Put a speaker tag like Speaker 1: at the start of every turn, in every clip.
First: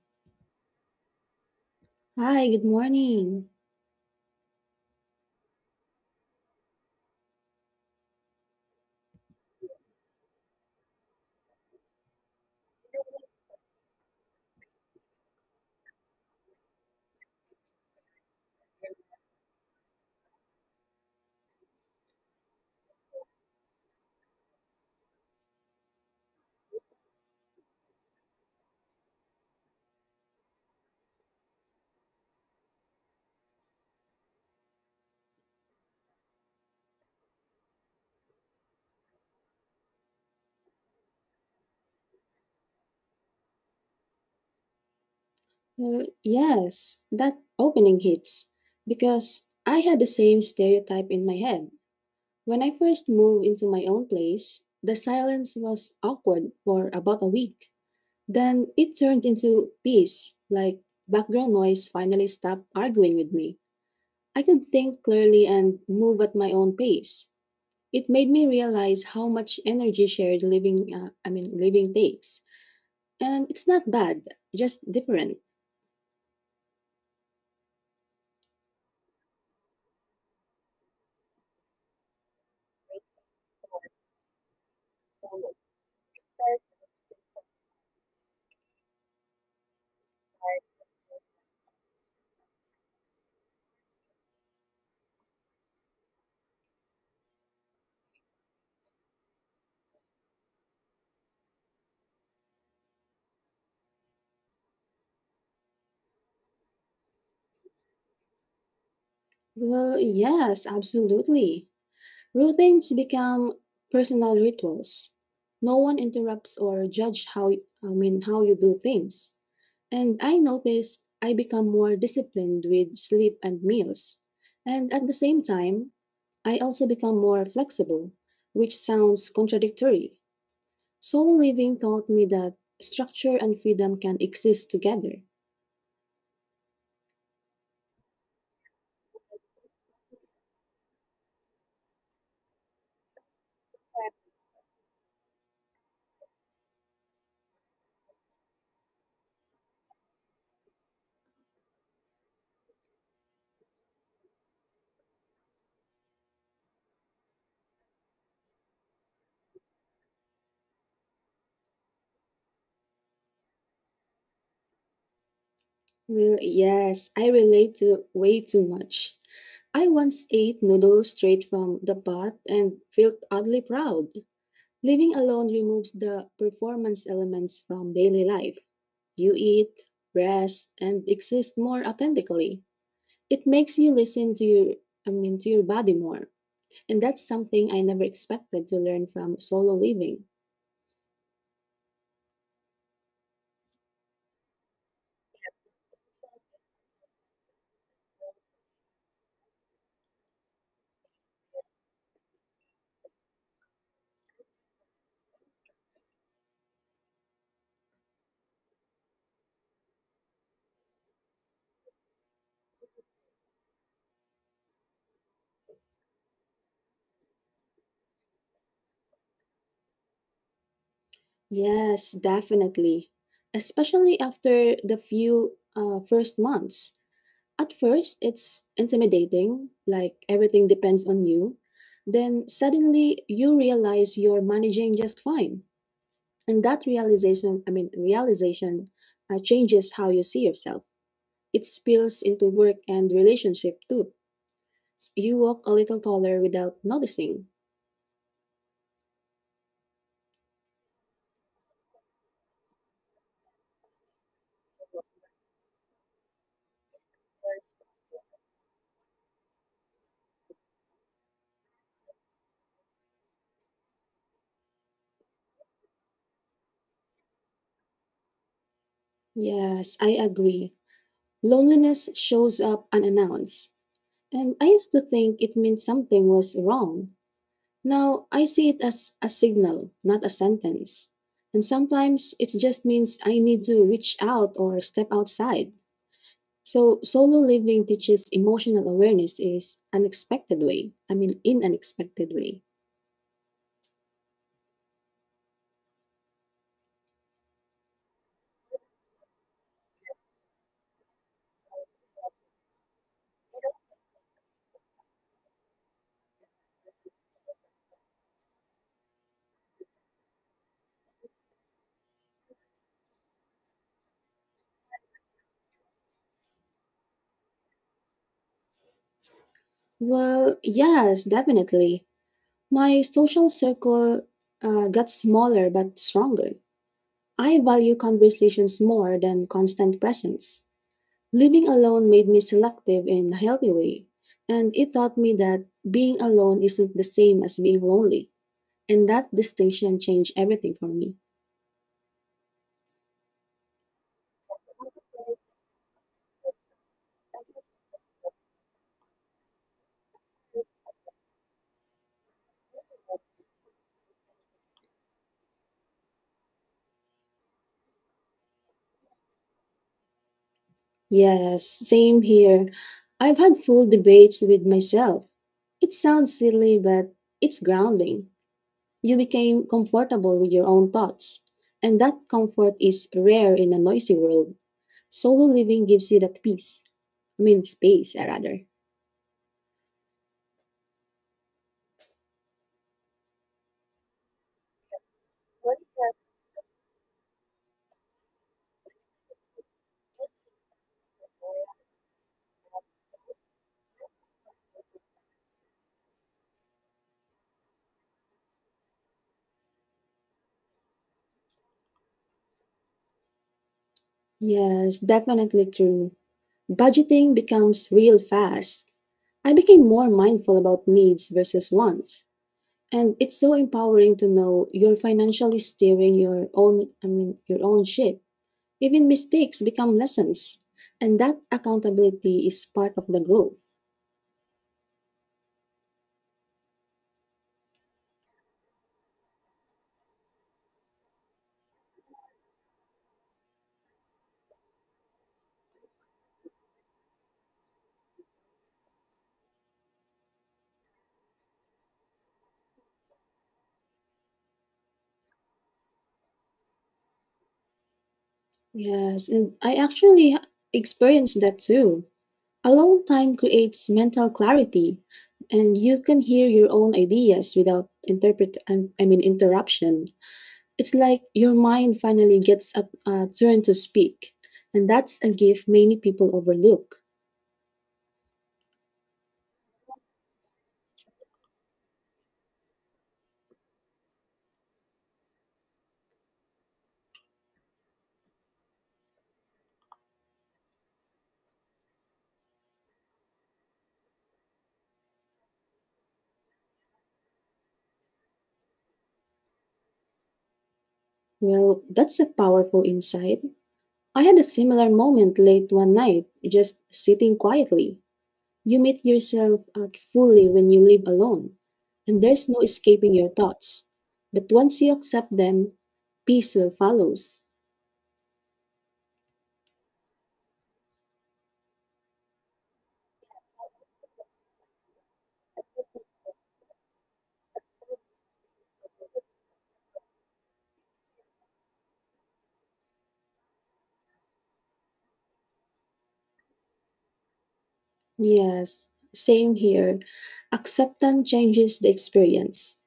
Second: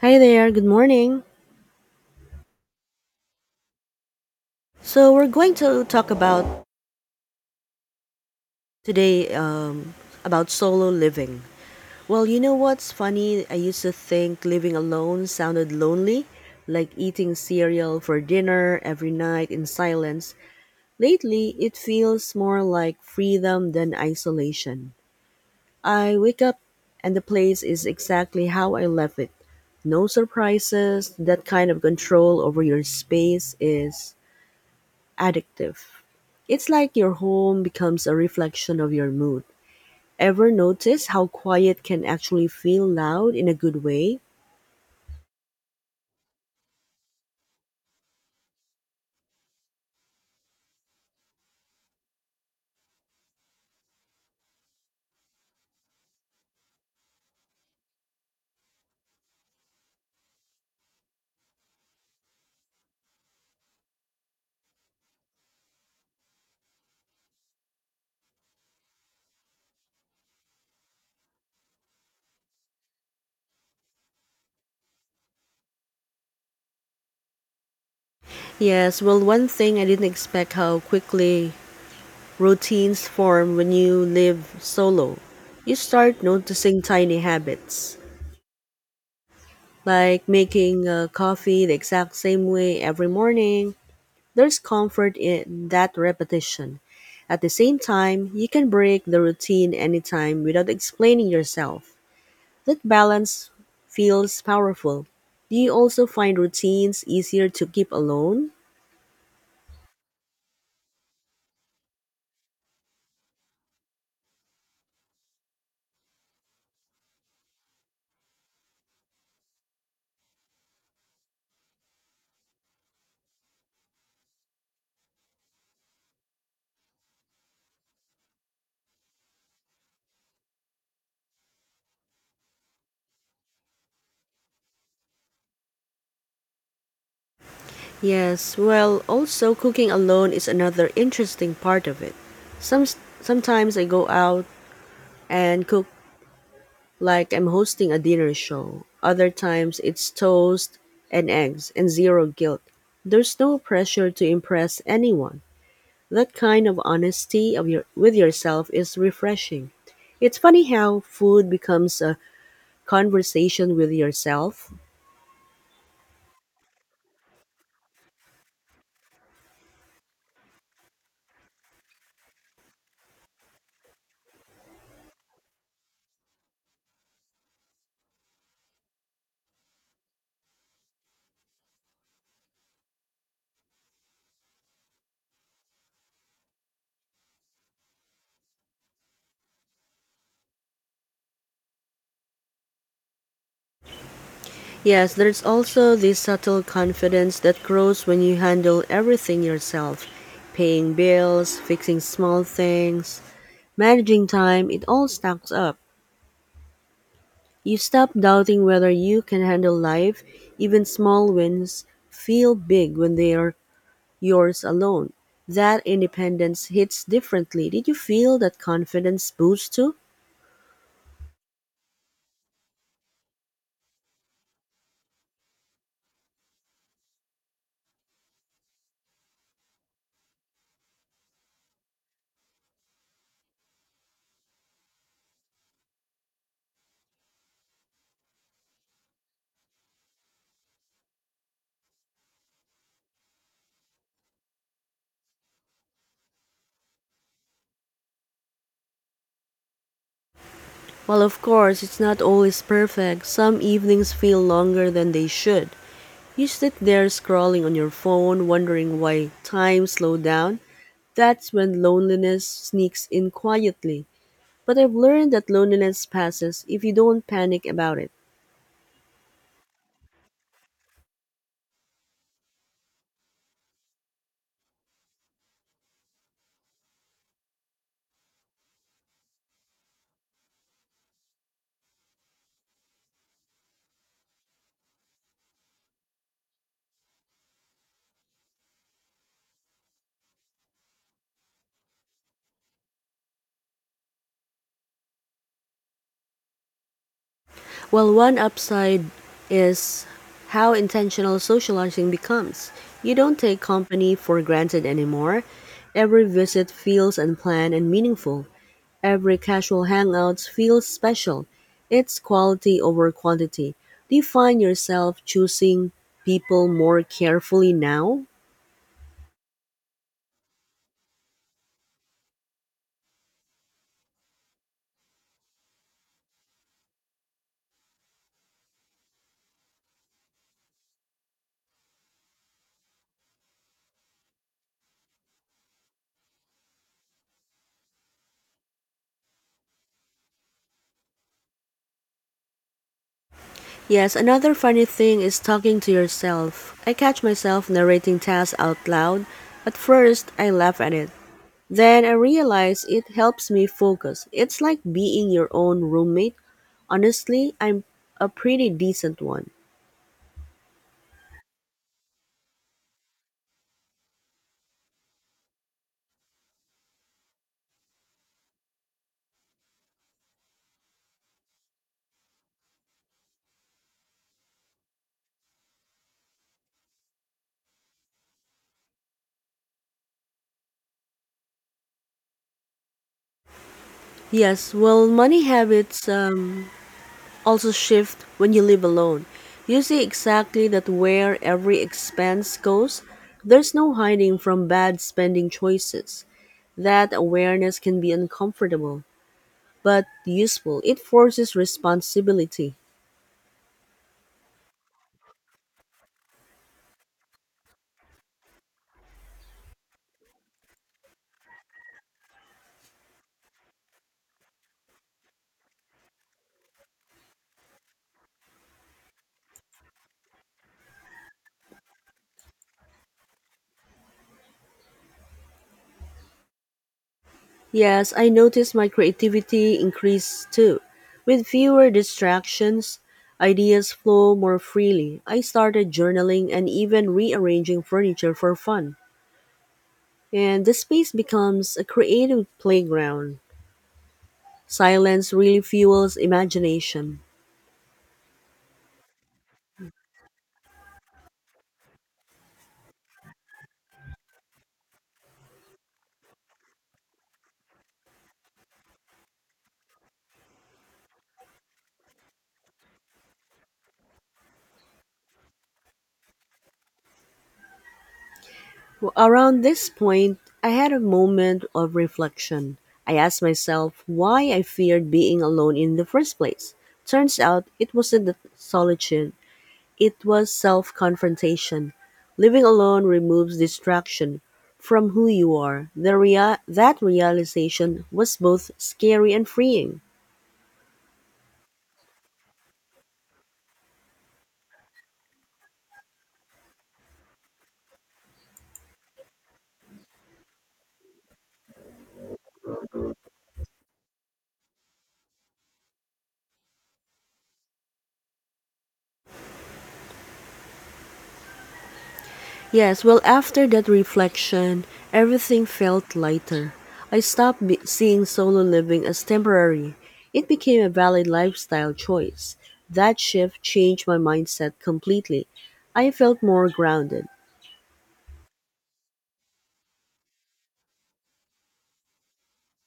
Speaker 1: Hi there, good morning.
Speaker 2: Hi, good morning.
Speaker 1: So we're going to talk about today about solo living. Well, you know what's funny? I used to think living alone sounded lonely, like eating cereal for dinner every night in silence. Lately, it feels more like freedom than isolation. I wake up and the place is exactly how I left it. No surprises, that kind of control over your space is addictive. It's like your home becomes a reflection of your mood. Ever notice how quiet can actually feel loud in a good way?
Speaker 2: Well, yes, that opening hits because I had the same stereotype in my head. When I first moved into my own place, the silence was awkward for about a week. Then it turned into peace, like background noise finally stopped arguing with me. I could think clearly and move at my own pace. It made me realize how much energy shared living, I mean, living takes. And it's not bad, just different.
Speaker 1: Yes, well, one thing I didn't expect how quickly routines form when you live solo. You start noticing tiny habits, like making coffee the exact same way every morning. There's comfort in that repetition. At the same time, you can break the routine anytime without explaining yourself. That balance feels powerful. Do you also find routines easier to keep alone?
Speaker 2: Well, yes, absolutely. Routines become personal rituals. No one interrupts or judge how I mean how you do things. And I noticed I become more disciplined with sleep and meals. And at the same time, I also become more flexible, which sounds contradictory. Solo living taught me that structure and freedom can exist together.
Speaker 1: Yes, well, also cooking alone is another interesting part of it. Some Sometimes I go out and cook like I'm hosting a dinner show. Other times it's toast and eggs and zero guilt. There's no pressure to impress anyone. That kind of honesty of your with yourself is refreshing. It's funny how food becomes a conversation with yourself.
Speaker 2: Well, yes, I relate to way too much. I once ate noodles straight from the pot and felt oddly proud. Living alone removes the performance elements from daily life. You eat, rest, and exist more authentically. It makes you listen to your body more. And that's something I never expected to learn from solo living.
Speaker 1: Yes, there's also this subtle confidence that grows when you handle everything yourself paying bills, fixing small things, managing time, it all stacks up. You stop doubting whether you can handle life. Even small wins feel big when they are yours alone. That independence hits differently. Did you feel that confidence boost too?
Speaker 2: Yes, definitely. Especially after the few first months. At first, it's intimidating, like everything depends on you. Then suddenly you realize you're managing just fine. And that realization changes how you see yourself. It spills into work and relationship too. You walk a little taller without noticing.
Speaker 1: While, of course, it's not always perfect, some evenings feel longer than they should. You sit there scrolling on your phone, wondering why time slowed down. That's when loneliness sneaks in quietly. But I've learned that loneliness passes if you don't panic about it.
Speaker 2: Yes, I agree. Loneliness shows up unannounced, and I used to think it meant something was wrong. Now I see it as a signal, not a sentence. And sometimes it just means I need to reach out or step outside. So solo living teaches emotional awareness is unexpected way. I mean in unexpected way.
Speaker 1: Well, one upside is how intentional socializing becomes. You don't take company for granted anymore. Every visit feels unplanned and meaningful. Every casual hangout feels special. It's quality over quantity. Do you find yourself choosing people more carefully now?
Speaker 2: Well, yes, definitely. My social circle got smaller but stronger. I value conversations more than constant presence. Living alone made me selective in a healthy way, and it taught me that being alone isn't the same as being lonely. And that distinction changed everything for me.
Speaker 1: Yes, another funny thing is talking to yourself. I catch myself narrating tasks out loud. At first, I laugh at it. Then I realize it helps me focus. It's like being your own roommate. Honestly, I'm a pretty decent one.
Speaker 2: Yes, same here. I've had full debates with myself. It sounds silly, but it's grounding. You became comfortable with your own thoughts, and that comfort is rare in a noisy world. Solo living gives you that peace. I mean, space, rather.
Speaker 1: Yes, well, money habits also shift when you live alone. You see exactly that where every expense goes. There's no hiding from bad spending choices. That awareness can be uncomfortable, but useful. It forces responsibility.
Speaker 2: Yes, definitely true. Budgeting becomes real fast. I became more mindful about needs versus wants. And it's so empowering to know you're financially steering your own ship. Even mistakes become lessons. And that accountability is part of the growth.
Speaker 1: Yes, I noticed my creativity increase too. With fewer distractions, ideas flow more freely. I started journaling and even rearranging furniture for fun. And the space becomes a creative playground. Silence really fuels imagination.
Speaker 2: Yes, and I actually experienced that too. Alone time creates mental clarity, and you can hear your own ideas without interpret I mean interruption. It's like your mind finally gets a turn to speak, and that's a gift many people overlook.
Speaker 1: Well, around this point, I had a moment of reflection. I asked myself why I feared being alone in the first place. Turns out it wasn't the solitude, it was self confrontation. Living alone removes distraction from who you are. That realization was both scary and freeing.
Speaker 2: Well, that's a powerful insight. I had a similar moment late one night, just sitting quietly. You meet yourself out fully when you live alone, and there's no escaping your thoughts. But once you accept them, peace will follows.
Speaker 1: Yes, well, after that reflection, everything felt lighter. Seeing solo living as temporary. It became a valid lifestyle choice. That shift changed my mindset completely. I felt more grounded.
Speaker 2: Yes, same here. Acceptance changes the experience.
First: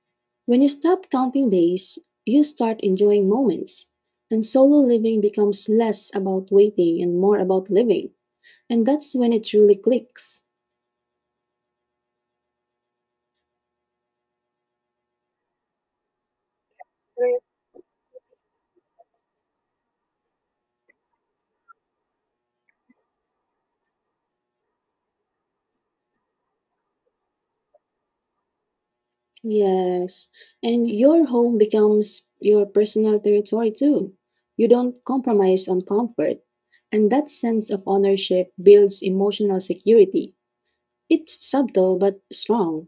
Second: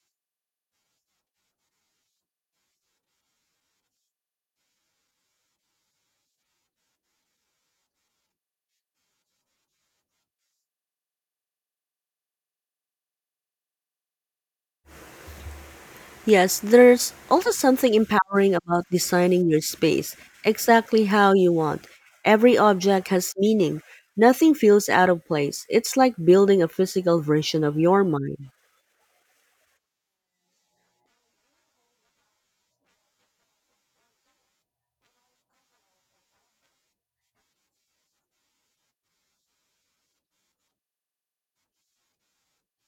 Speaker 2: When you stop counting days, you start enjoying moments. And solo living becomes less about waiting and more about living. And that's when it truly clicks.
Speaker 1: Yes, there's also something empowering about designing your space exactly how you want. Every object has meaning. Nothing feels out of place. It's like building a physical version of your mind.
Speaker 2: Yes, and your home becomes your personal territory too. You don't compromise on comfort, and that sense of ownership builds emotional security. It's subtle but strong,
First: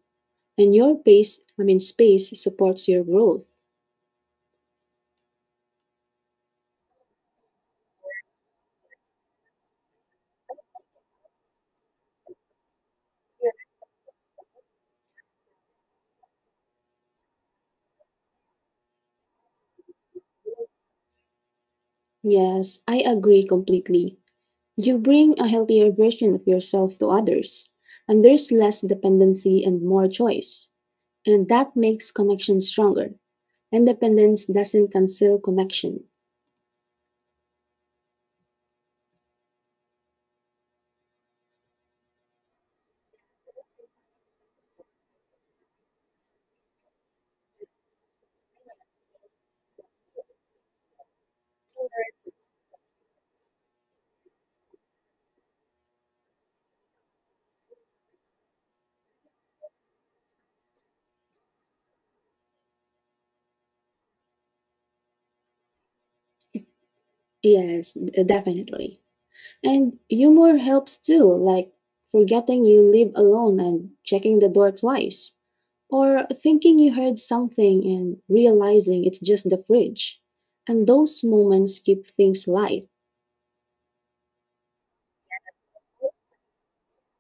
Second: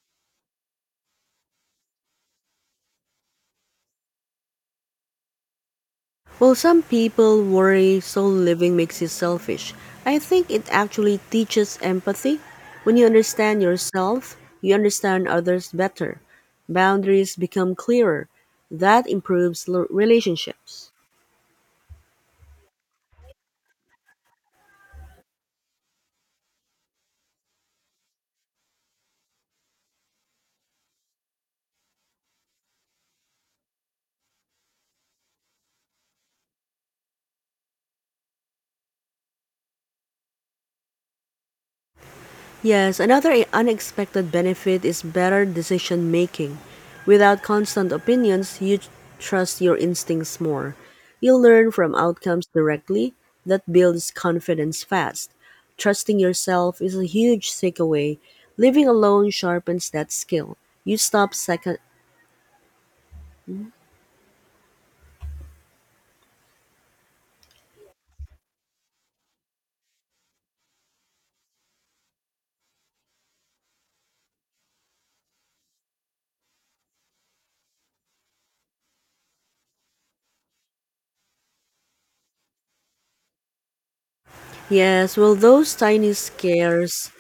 Speaker 2: and your pace, I mean space supports your growth.
Speaker 1: Well, some people worry solo living makes you selfish, I think it actually teaches empathy. When you understand yourself, you understand others better. Boundaries become clearer. That improves relationships.
Speaker 2: Yes, I agree completely. You bring a healthier version of yourself to others, and there's less dependency and more choice. And that makes connection stronger. Independence doesn't cancel connection.
Speaker 1: Yes, another unexpected benefit is better decision making. Without constant opinions, trust your instincts more. You learn from outcomes directly that builds confidence fast. Trusting yourself is a huge takeaway. Living alone sharpens that skill. You stop second.
Speaker 2: Yes, definitely. And humor helps too, like forgetting you live alone and checking the door twice, or thinking you heard something and realizing it's just the fridge. And those moments keep things light.
Speaker 1: Yes, well, those tiny scares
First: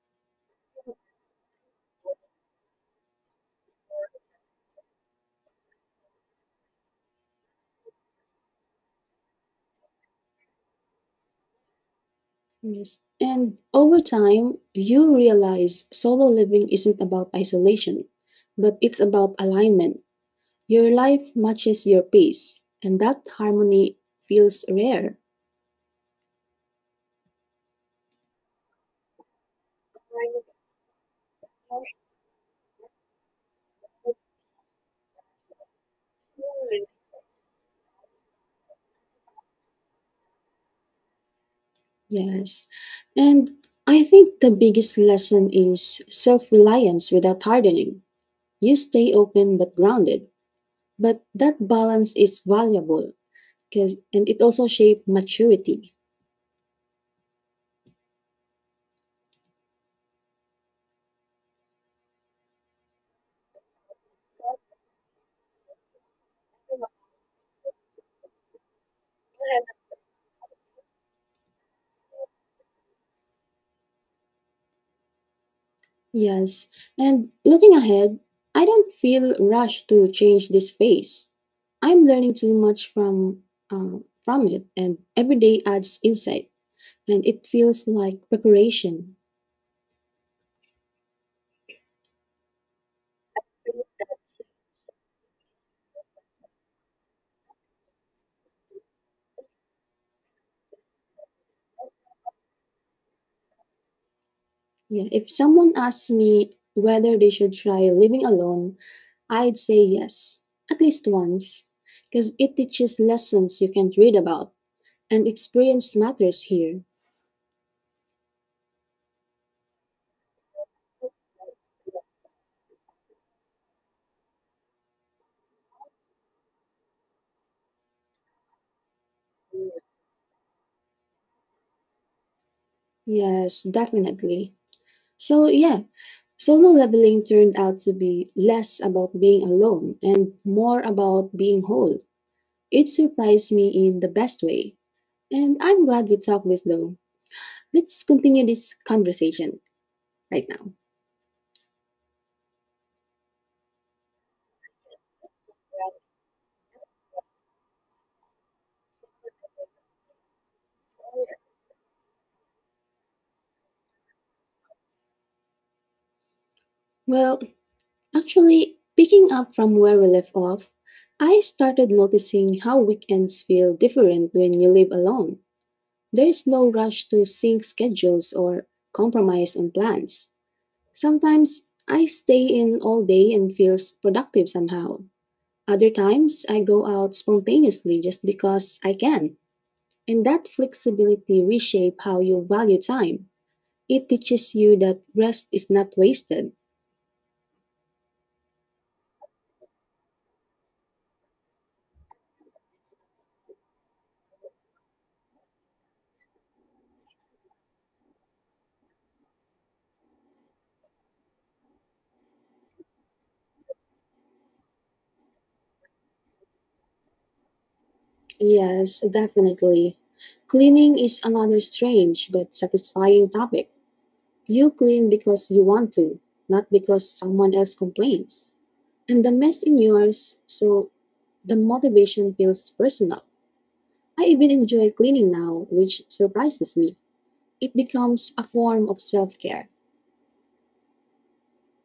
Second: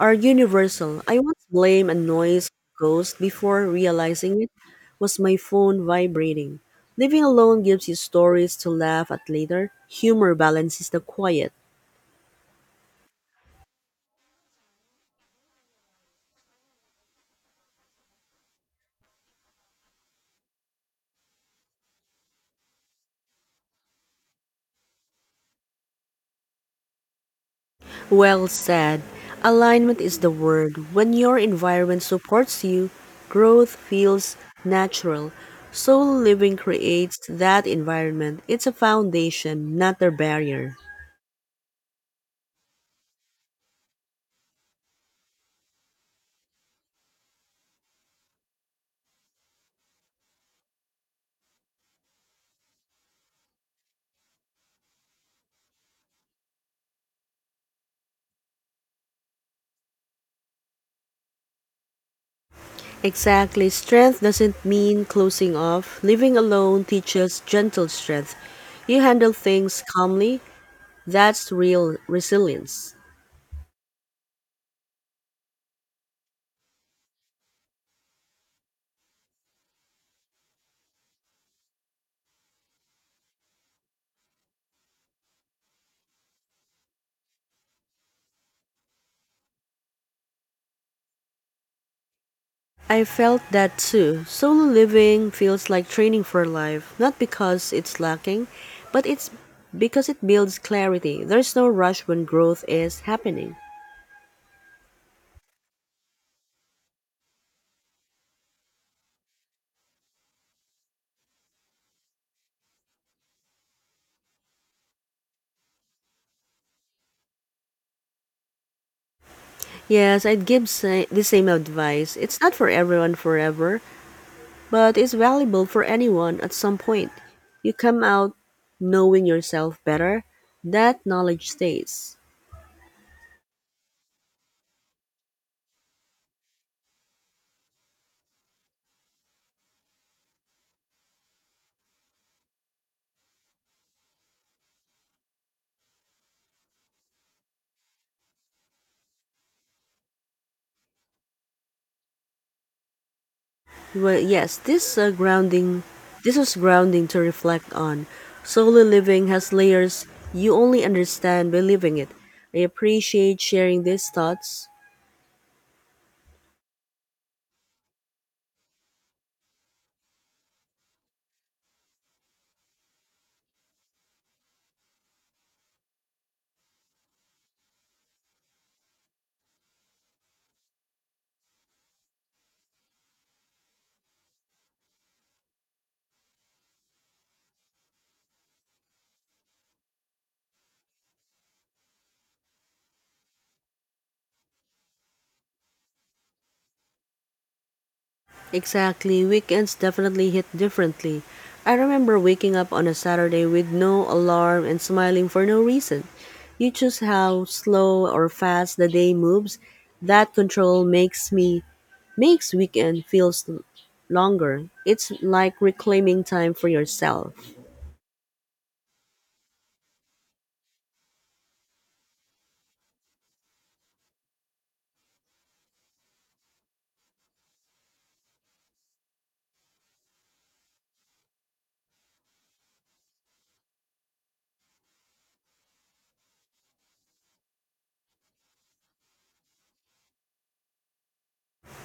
Speaker 1: are universal. I once blamed a noise ghost before realizing it was my phone vibrating. Living alone gives you stories to laugh at later. Humor balances the quiet.
Speaker 2: Yes. And over time, you realize solo living isn't about isolation, but it's about alignment. Your life matches your pace, and that harmony feels rare.
Speaker 1: Well said. Alignment is the word. When your environment supports you, growth feels natural. Soul living creates that environment. It's a foundation, not a barrier.
Speaker 2: Yes. And I think the biggest lesson is self reliance without hardening. You stay open but grounded. But that balance is valuable because and it also shapes maturity.
Speaker 1: Exactly. Strength doesn't mean closing off. Living alone teaches gentle strength. You handle things calmly. That's real resilience.
Speaker 2: Yes. And looking ahead, I don't feel rushed to change this phase. I'm learning too much from it, and every day adds insight and it feels like preparation.
Speaker 1: I felt that too. Solo living feels like training for life, not because it's lacking, but it's because it builds clarity. There's no rush when growth is happening.
Speaker 2: Yeah, if someone asks me whether they should try living alone, I'd say yes, at least once, because it teaches lessons you can't read about, and experience matters here.
Speaker 1: Yes, I'd give the same advice. It's not for everyone forever, but it's valuable for anyone at some point. You come out knowing yourself better. That knowledge stays.
Speaker 2: Yes, definitely. So, yeah, solo leveling turned out to be less about being alone and more about being whole. It surprised me in the best way. And I'm glad we talked this though. Let's continue this conversation right now.
Speaker 1: Well, yes, this grounding, this was grounding to reflect on. Solo living has layers you only understand by living it. I appreciate sharing these thoughts.
Speaker 2: Well, actually, picking up from where we left off, I started noticing how weekends feel different when you live alone. There is no rush to sync schedules or compromise on plans. Sometimes I stay in all day and feels productive somehow. Other times I go out spontaneously just because I can. And that flexibility reshape how you value time. It teaches you that rest is not wasted.
Speaker 1: Exactly, weekends definitely hit differently. I remember waking up on a Saturday with no alarm and smiling for no reason. You choose how slow or fast the day moves. That control makes me makes weekend feels longer. It's like reclaiming time for yourself.
Speaker 2: Yes, definitely. Cleaning is another strange but satisfying topic. You clean because you want to, not because someone else complains. And the mess in yours, so the motivation feels personal. I even enjoy cleaning now, which surprises me. It becomes a form of self care.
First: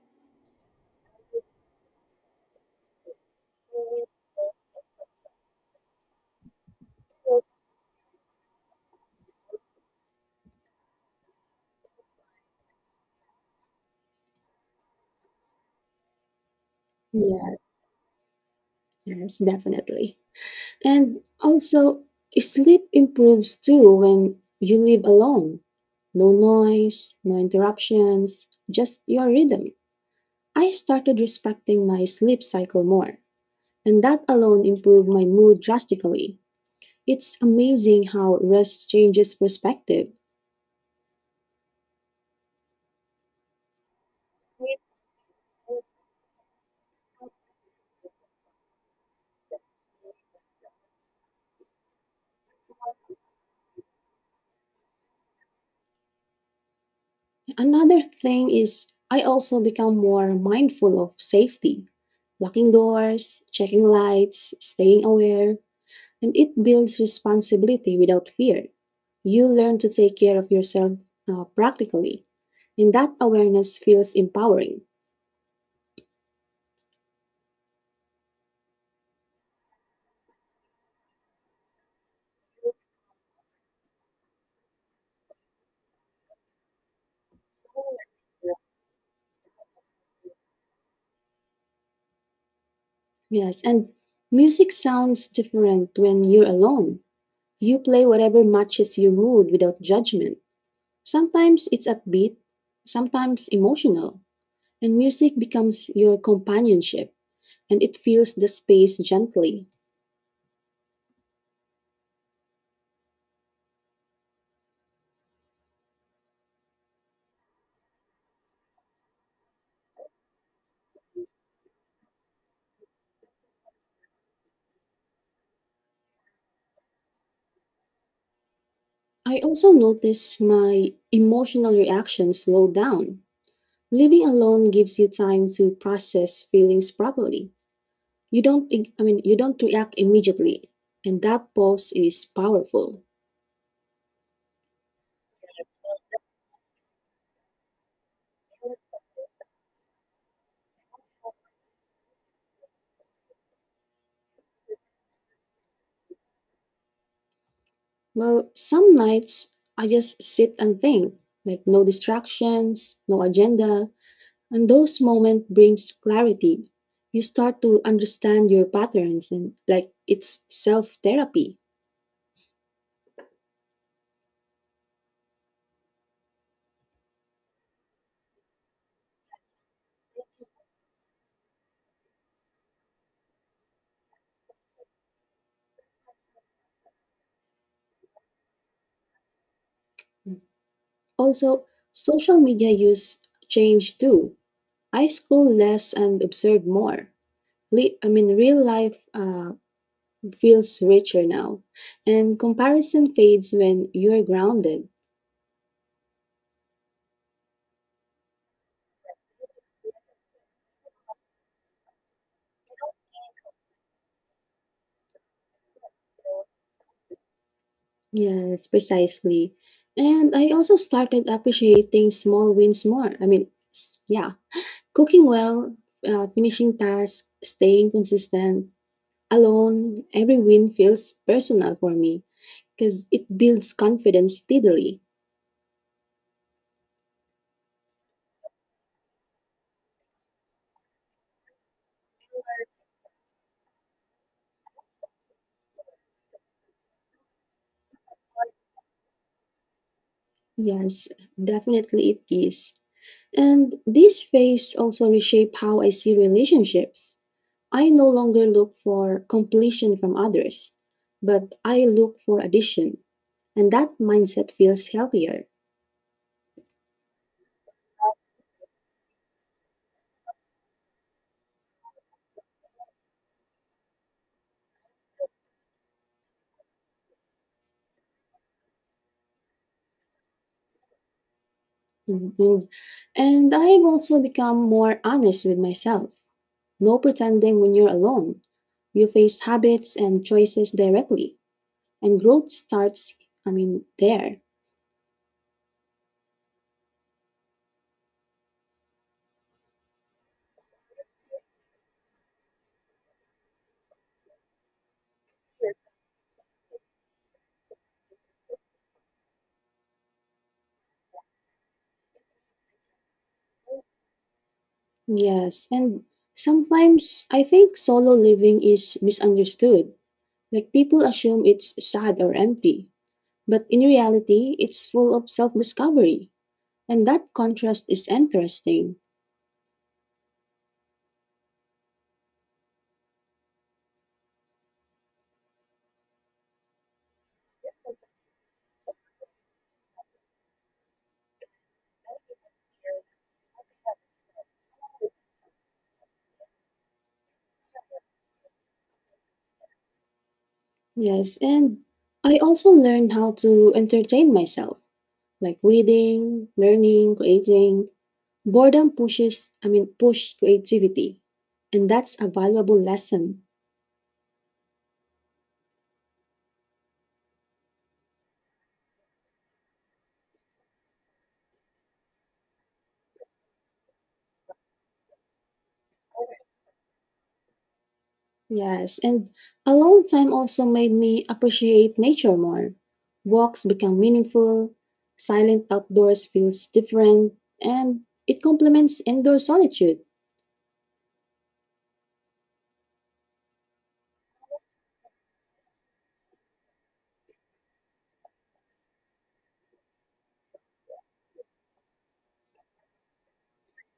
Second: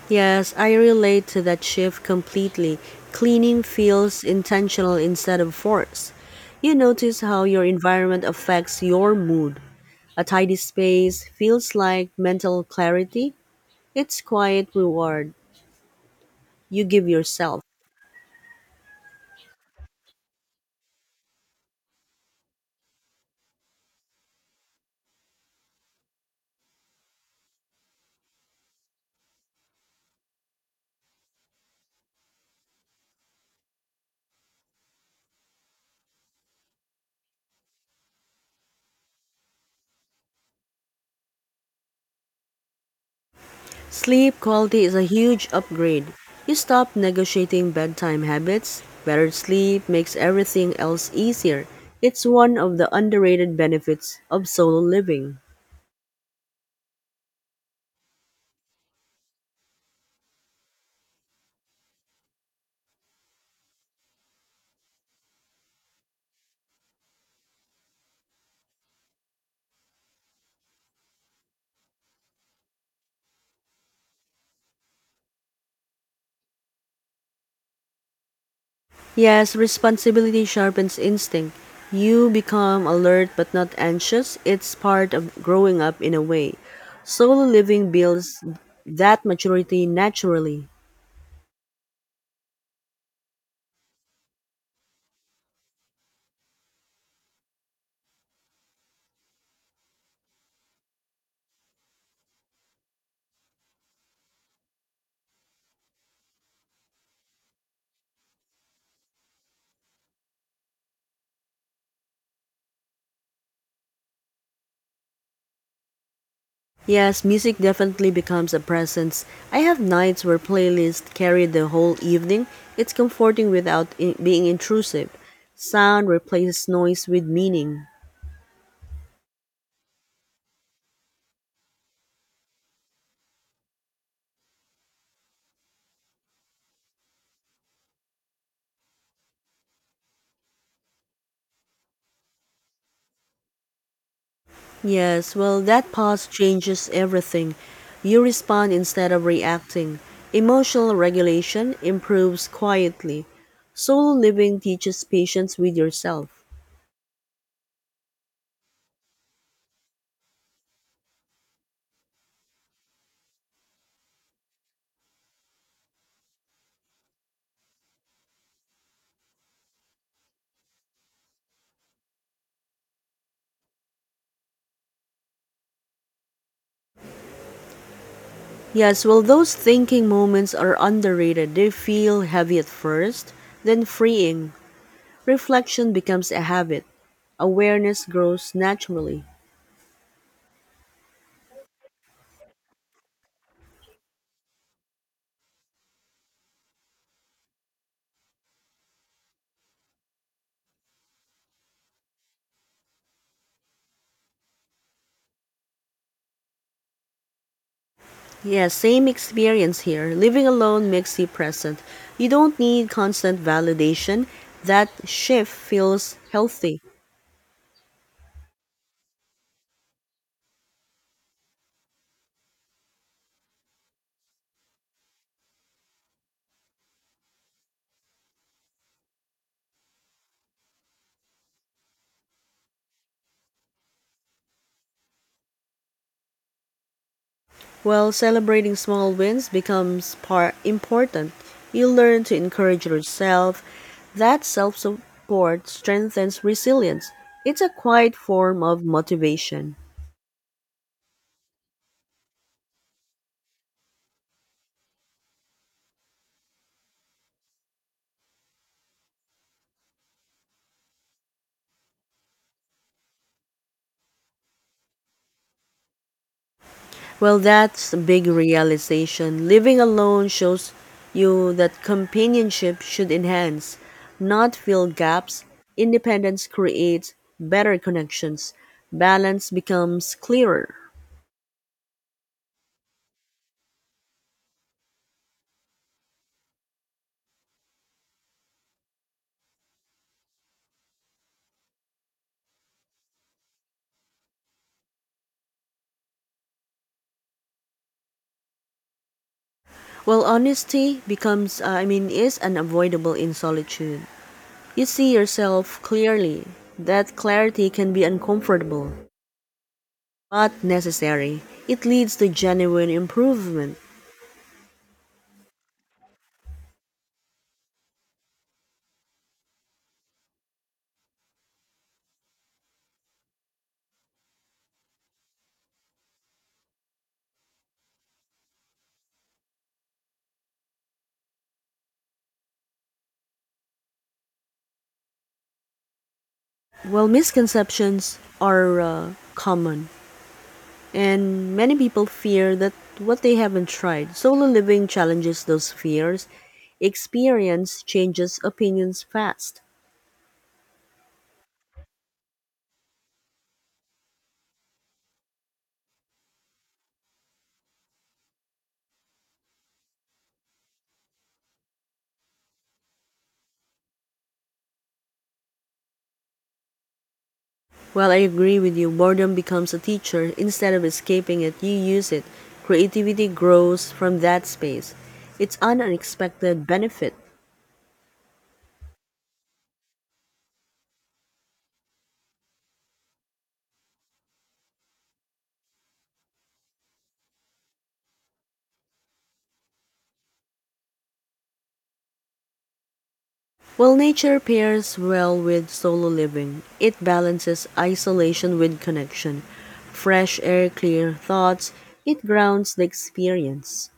Speaker 1: Yes, I relate to that shift completely. Cleaning feels intentional instead of forced. You notice how your environment affects your mood. A tidy space feels like mental clarity. It's quiet reward you give
Speaker 2: Yeah,
Speaker 1: yourself.
Speaker 2: yes, definitely. And also, sleep improves too when you live alone. No noise, no interruptions, just your rhythm. I started respecting my sleep cycle more, and that alone improved my mood drastically. It's amazing how rest changes perspective.
Speaker 1: Sleep quality is a huge upgrade. You stop negotiating bedtime habits. Better sleep makes everything else easier. It's one of the underrated benefits of solo living.
Speaker 2: Another thing is I also become more mindful of safety, locking doors, checking lights, staying aware, and it builds responsibility without fear. You learn to take care of yourself practically, and that awareness feels empowering.
Speaker 1: Yes, responsibility sharpens instinct. You become alert but not anxious. It's part of growing up in a way. Solo living builds that maturity naturally.
Speaker 2: Yes, and music sounds different when you're alone. You play whatever matches your mood without judgment. Sometimes it's upbeat, sometimes emotional, and music becomes your companionship and it fills the space gently.
Speaker 1: Yes, music definitely becomes a presence. I have nights where playlists carry the whole evening. It's comforting without I- being intrusive. Sound replaces noise with meaning.
Speaker 2: I also notice my emotional reactions slow down. Living alone gives you time to process feelings properly. You don't ig- I mean you don't react immediately, and that pause is powerful.
Speaker 1: Yes, well, that pause changes everything. You respond instead of reacting. Emotional regulation improves quietly. Solo living teaches patience with yourself.
Speaker 2: Well, some nights I just sit and think, like no distractions, no agenda, and those moments brings clarity. You start to understand your patterns and like it's self-therapy.
Speaker 1: Yes, well, those thinking moments are underrated. They feel heavy at first, then freeing. Reflection becomes a habit. Awareness grows naturally.
Speaker 2: Also, social media use change too. I scroll less and observe more. Real life feels richer now, and comparison fades when you're grounded.
Speaker 1: Yes, same experience here. Living alone makes you present. You don't need constant validation. That shift feels healthy.
Speaker 2: Yes, precisely. And I also started appreciating small wins more. I mean, yeah, cooking well, finishing tasks, staying consistent, alone, every win feels personal for me because it builds confidence steadily.
Speaker 1: While celebrating small wins becomes important. You learn to encourage yourself. That self support strengthens resilience. It's a quiet form of motivation.
Speaker 2: Yes, definitely it is. And this phase also reshape how I see relationships. I no longer look for completion from others, but I look for addition, and that mindset feels healthier.
Speaker 1: Well, that's a big realization. Living alone shows you that companionship should enhance, not fill gaps. Independence creates better connections. Balance becomes clearer.
Speaker 2: Mhm. And I've also become more honest with myself. No pretending when you're alone. You face habits and choices directly, and growth starts there.
Speaker 1: Well, honesty is unavoidable in solitude. You see yourself clearly. That clarity can be uncomfortable, but necessary. It leads to genuine improvement.
Speaker 2: Yes, and sometimes I think solo living is misunderstood. Like people assume it's sad or empty, but in reality, it's full of self discovery. And that contrast is interesting.
Speaker 1: Well, misconceptions are common. And many people fear that what they haven't tried. Solo living challenges those fears. Experience changes opinions fast.
Speaker 2: Yes, and I also learned how to entertain myself, like reading, learning, creating. Boredom push creativity. And that's a valuable lesson.
Speaker 1: While I agree with you, boredom becomes a teacher. Instead of escaping it, you use it. Creativity grows from that space. It's an unexpected benefit.
Speaker 2: Yes, and alone time also made me appreciate nature more. Walks become meaningful, silent outdoors feels different, and it complements indoor solitude.
Speaker 1: Well, nature pairs well with solo living. It balances isolation with connection. Fresh air, clear thoughts, it grounds the experience.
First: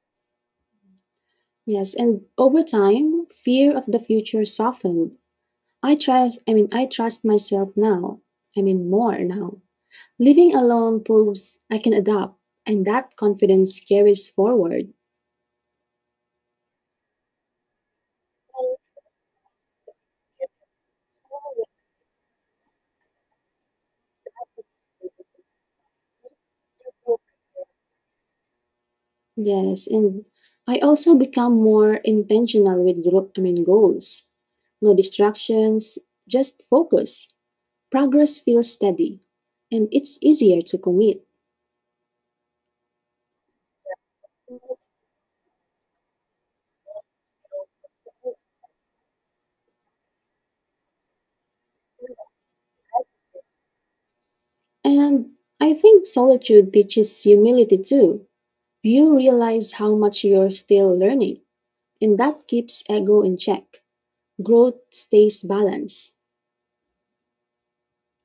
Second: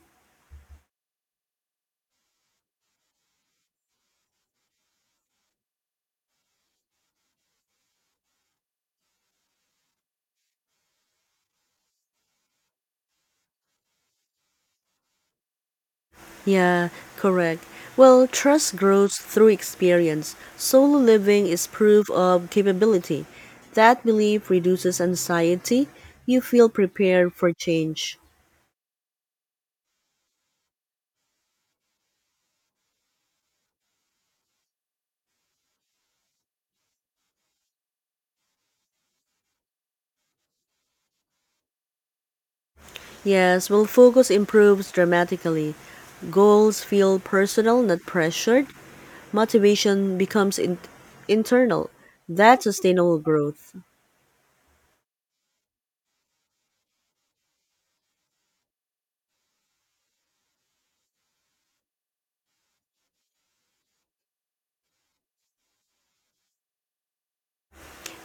Speaker 2: Yes, and over time, fear of the future softened. I trust myself more now. Living alone proves I can adapt, and that confidence carries forward.
Speaker 1: Yeah, correct. Well, trust grows through experience. Solo living is proof of capability. That belief reduces anxiety. You feel prepared for change.
Speaker 2: Yes, and I also become more intentional with goals. No distractions, just focus. Progress feels steady, and it's easier to commit.
Speaker 1: Yes, well, focus improves dramatically. Goals feel personal, not pressured. Motivation becomes internal. That's sustainable growth.
Speaker 2: And I think solitude teaches humility too. You realize how much you're still learning, and that keeps ego in check. Growth stays balanced.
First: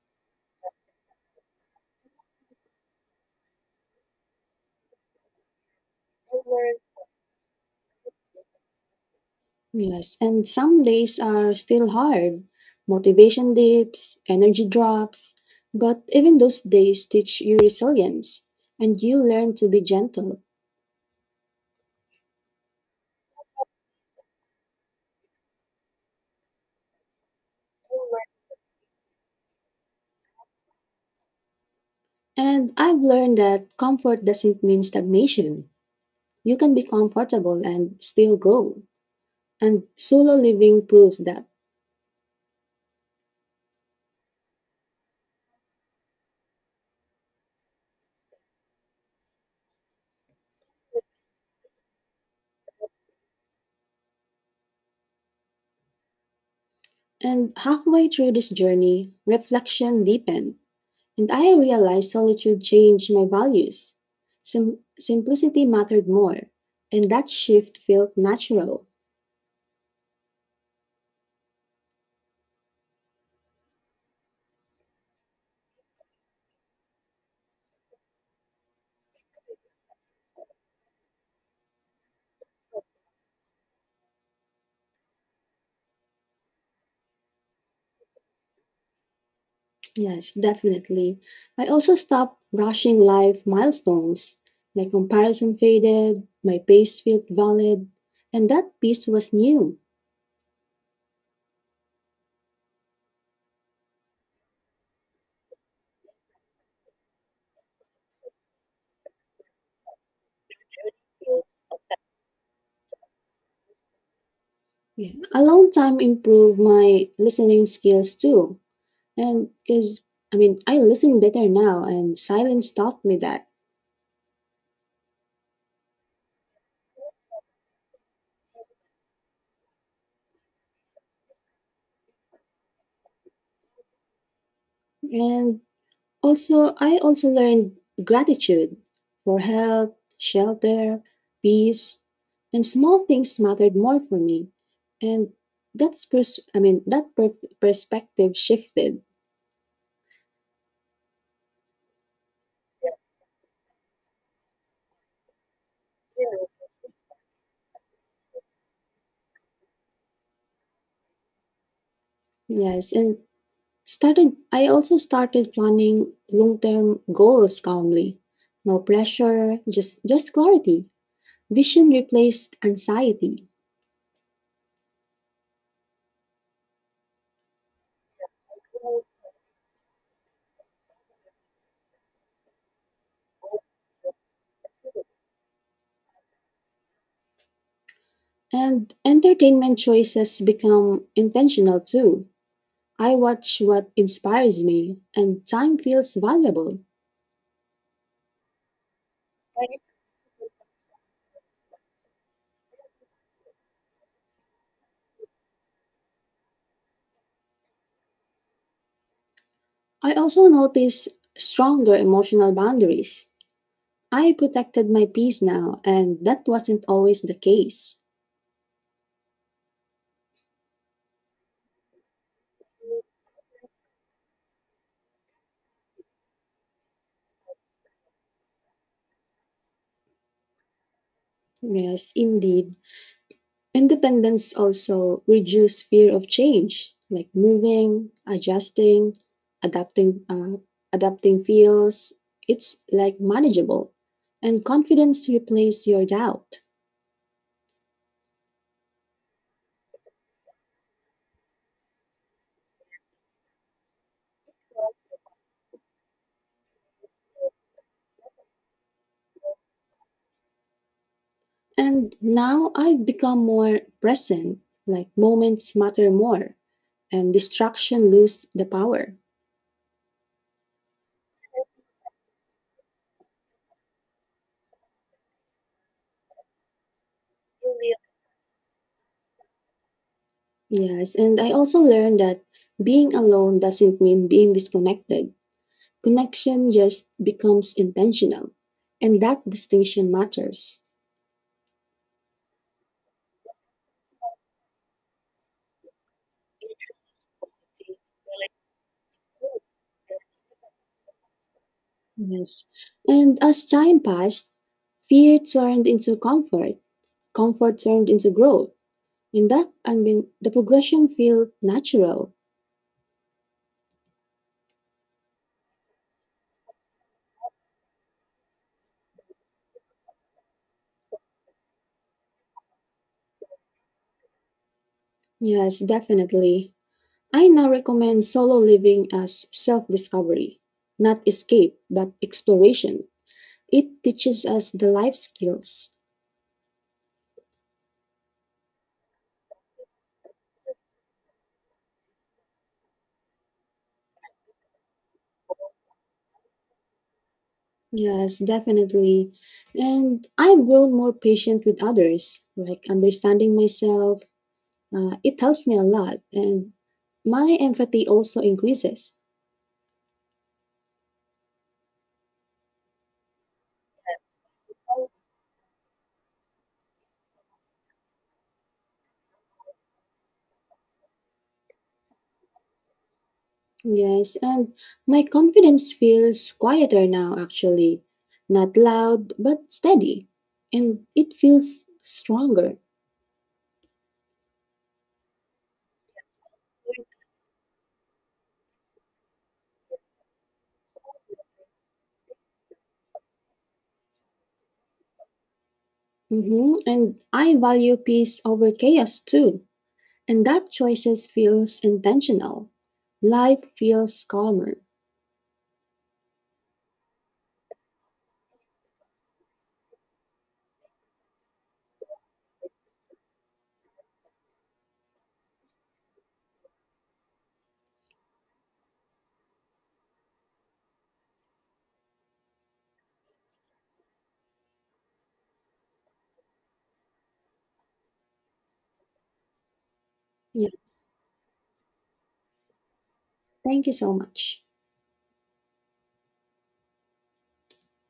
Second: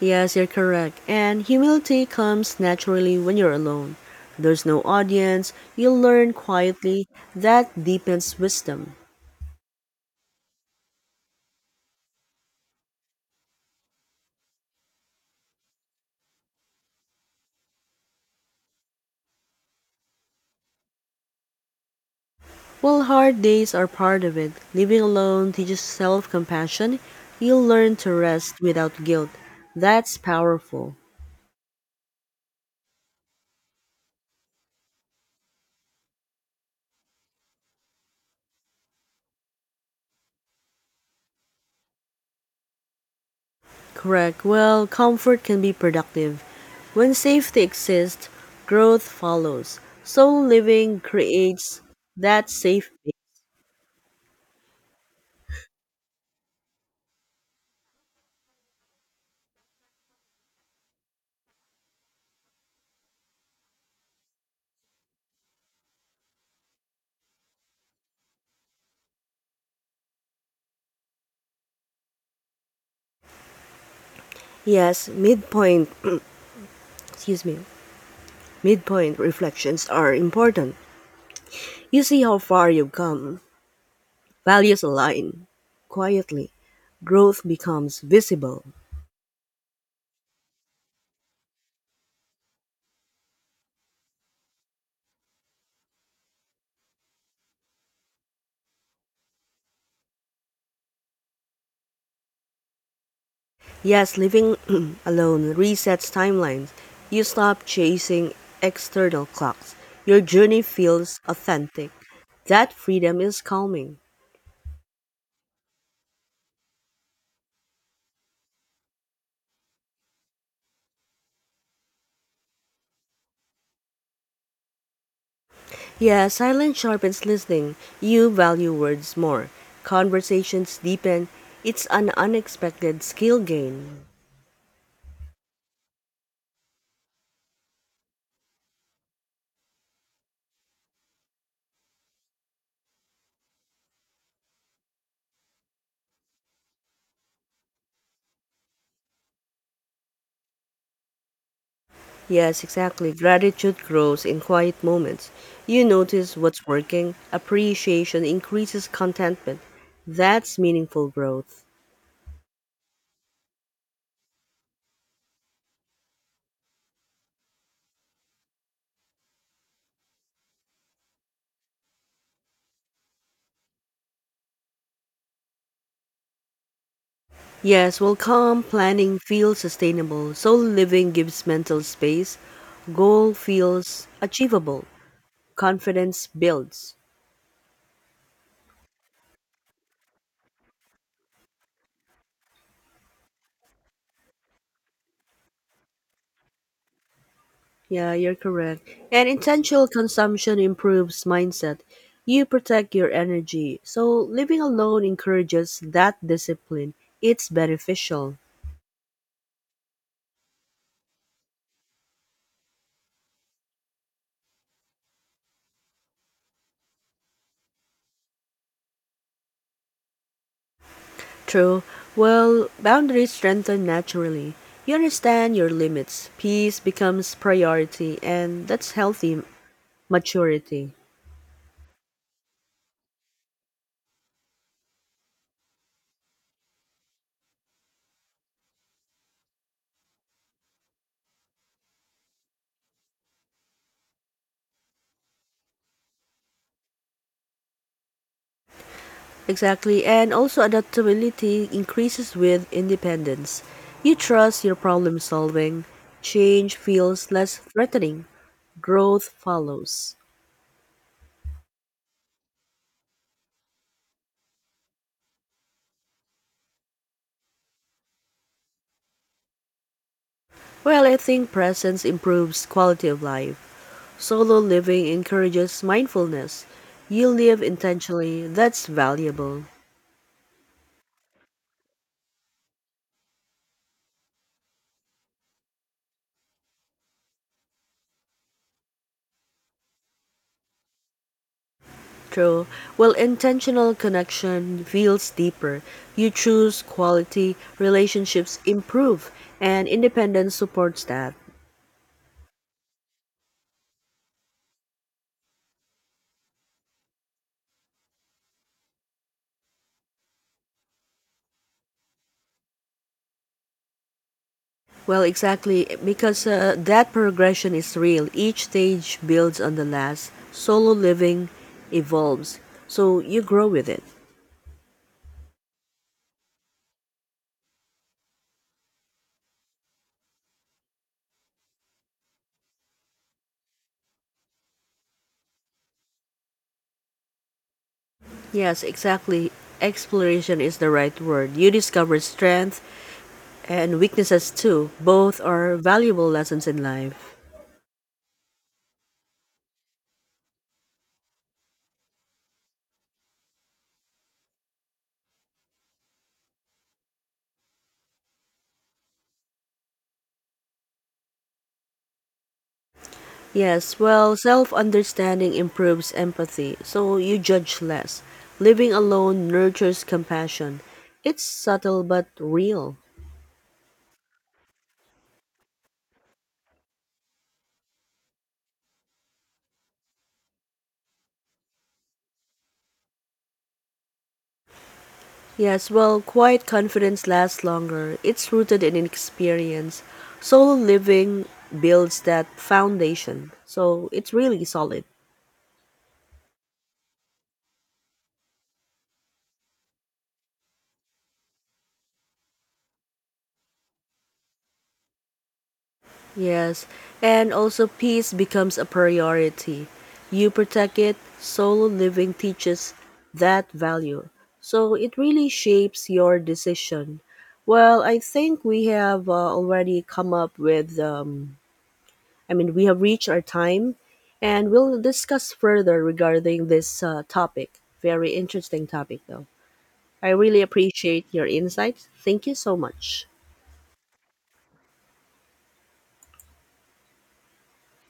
Speaker 1: Yes, you're correct. And humility comes naturally when you're alone. There's no audience, you learn quietly. That deepens wisdom.
Speaker 2: Yes, and some days are still hard. Motivation dips, energy drops, but even those days teach you resilience and you learn to be gentle.
Speaker 1: While hard days are part of it. Living alone teaches self compassion. You learn to rest without guilt. That's powerful.
Speaker 2: And I've learned that comfort doesn't mean stagnation. You can be comfortable and still grow. And solo living proves that.
Speaker 1: Correct. Well, comfort can be productive. When safety exists, growth follows. Soul living creates that safe.
Speaker 2: And halfway through this journey, reflection deepens. And I realized solitude changed my values. Simplicity mattered more, and that shift felt natural.
Speaker 1: Yes, midpoint. Excuse me. Midpoint reflections are important. You see how far you've come. Values align. Quietly, growth becomes visible.
Speaker 2: Yes, definitely. I also stopped rushing life milestones. My comparison faded, my pace felt valid, and that piece was new.
Speaker 1: Yes, living alone resets timelines. You stop chasing external clocks. Your journey feels authentic. That freedom is calming.
Speaker 2: Yeah. Alone time improved my listening skills too. And because, I mean, I listen better now, and silence taught me that.
Speaker 1: Yes, silence sharpens listening. You value words more. Conversations deepen. It's an unexpected skill gain.
Speaker 2: And also, I also learned gratitude for help, shelter, peace, and small things mattered more for me. And that's perspective shifted.
Speaker 1: Yes, exactly. Gratitude grows in quiet moments. You notice what's working, appreciation increases contentment. That's meaningful growth.
Speaker 2: Yes, and started I also started planning long-term goals calmly. No pressure, just clarity. Vision replaced anxiety,
Speaker 1: Yes, well, calm planning feels sustainable, so living gives mental space, goal feels achievable, confidence builds.
Speaker 2: and entertainment choices become intentional too. I watch what inspires me, and time feels valuable.
Speaker 1: Yeah, you're correct. And intentional consumption improves mindset. You protect your energy, so living alone encourages that discipline. It's beneficial.
Speaker 2: I also notice stronger emotional boundaries. I protected my peace now, and that wasn't always the case.
Speaker 1: True. Well, boundaries strengthen naturally. You understand your limits. Peace becomes priority, and that's healthy maturity.
Speaker 2: Yes, indeed. Independence also reduces fear of change, like moving, adjusting, adapting, uh, adapting feels. It's like manageable, and confidence replaces your doubt.
Speaker 1: Exactly. And also, adaptability increases with independence. You trust your problem solving. Change feels less threatening. Growth follows.
Speaker 2: And now I've become more present, like moments matter more and distraction lose the power.
Speaker 1: Well, I think presence improves quality of life. Solo living encourages mindfulness. You live intentionally, that's valuable.
Speaker 2: Yes, and I also learned that being alone doesn't mean being disconnected. Connection just becomes intentional, and that distinction matters.
Speaker 1: True. Well, intentional connection feels deeper. You choose quality, relationships improve, and independence supports that.
Speaker 2: Yes. And as time passed, fear turned into comfort, comfort turned into growth. And the progression felt natural.
Speaker 1: Well, exactly, because that progression is real. Each stage builds on the last. Solo living evolves, so you grow with it.
Speaker 2: Yes, definitely. I now recommend solo living as self discovery, not escape, but exploration. It teaches us the life skills.
Speaker 1: Yes, exactly. Exploration is the right word. You discover strength and weaknesses too. Both are valuable lessons in life.
Speaker 2: Yes, definitely. And I've grown more patient with others, like understanding myself. It helps me a lot. And my empathy also increases.
Speaker 1: Yes, well, self understanding improves empathy, so you judge less. Living alone nurtures compassion. It's subtle but real.
Speaker 2: Yes, and my confidence feels quieter now, actually. Not loud, but steady. And it feels stronger.
Speaker 1: Yes, well, quiet confidence lasts longer. It's rooted in experience. Solo living builds that foundation, so it's really solid.
Speaker 2: Hmm. And I value peace over chaos too. And that choices feels intentional. Life feels calmer.
Speaker 1: Yes, and also peace becomes a priority. You protect it, solo living teaches that value. So it really shapes your decision. Well, I think we have already come up with, we have reached our time, and we'll discuss further regarding this topic. Very interesting topic, though. I really
Speaker 2: Yes.
Speaker 1: appreciate your insights. Thank you so much.
Speaker 2: Thank you so much.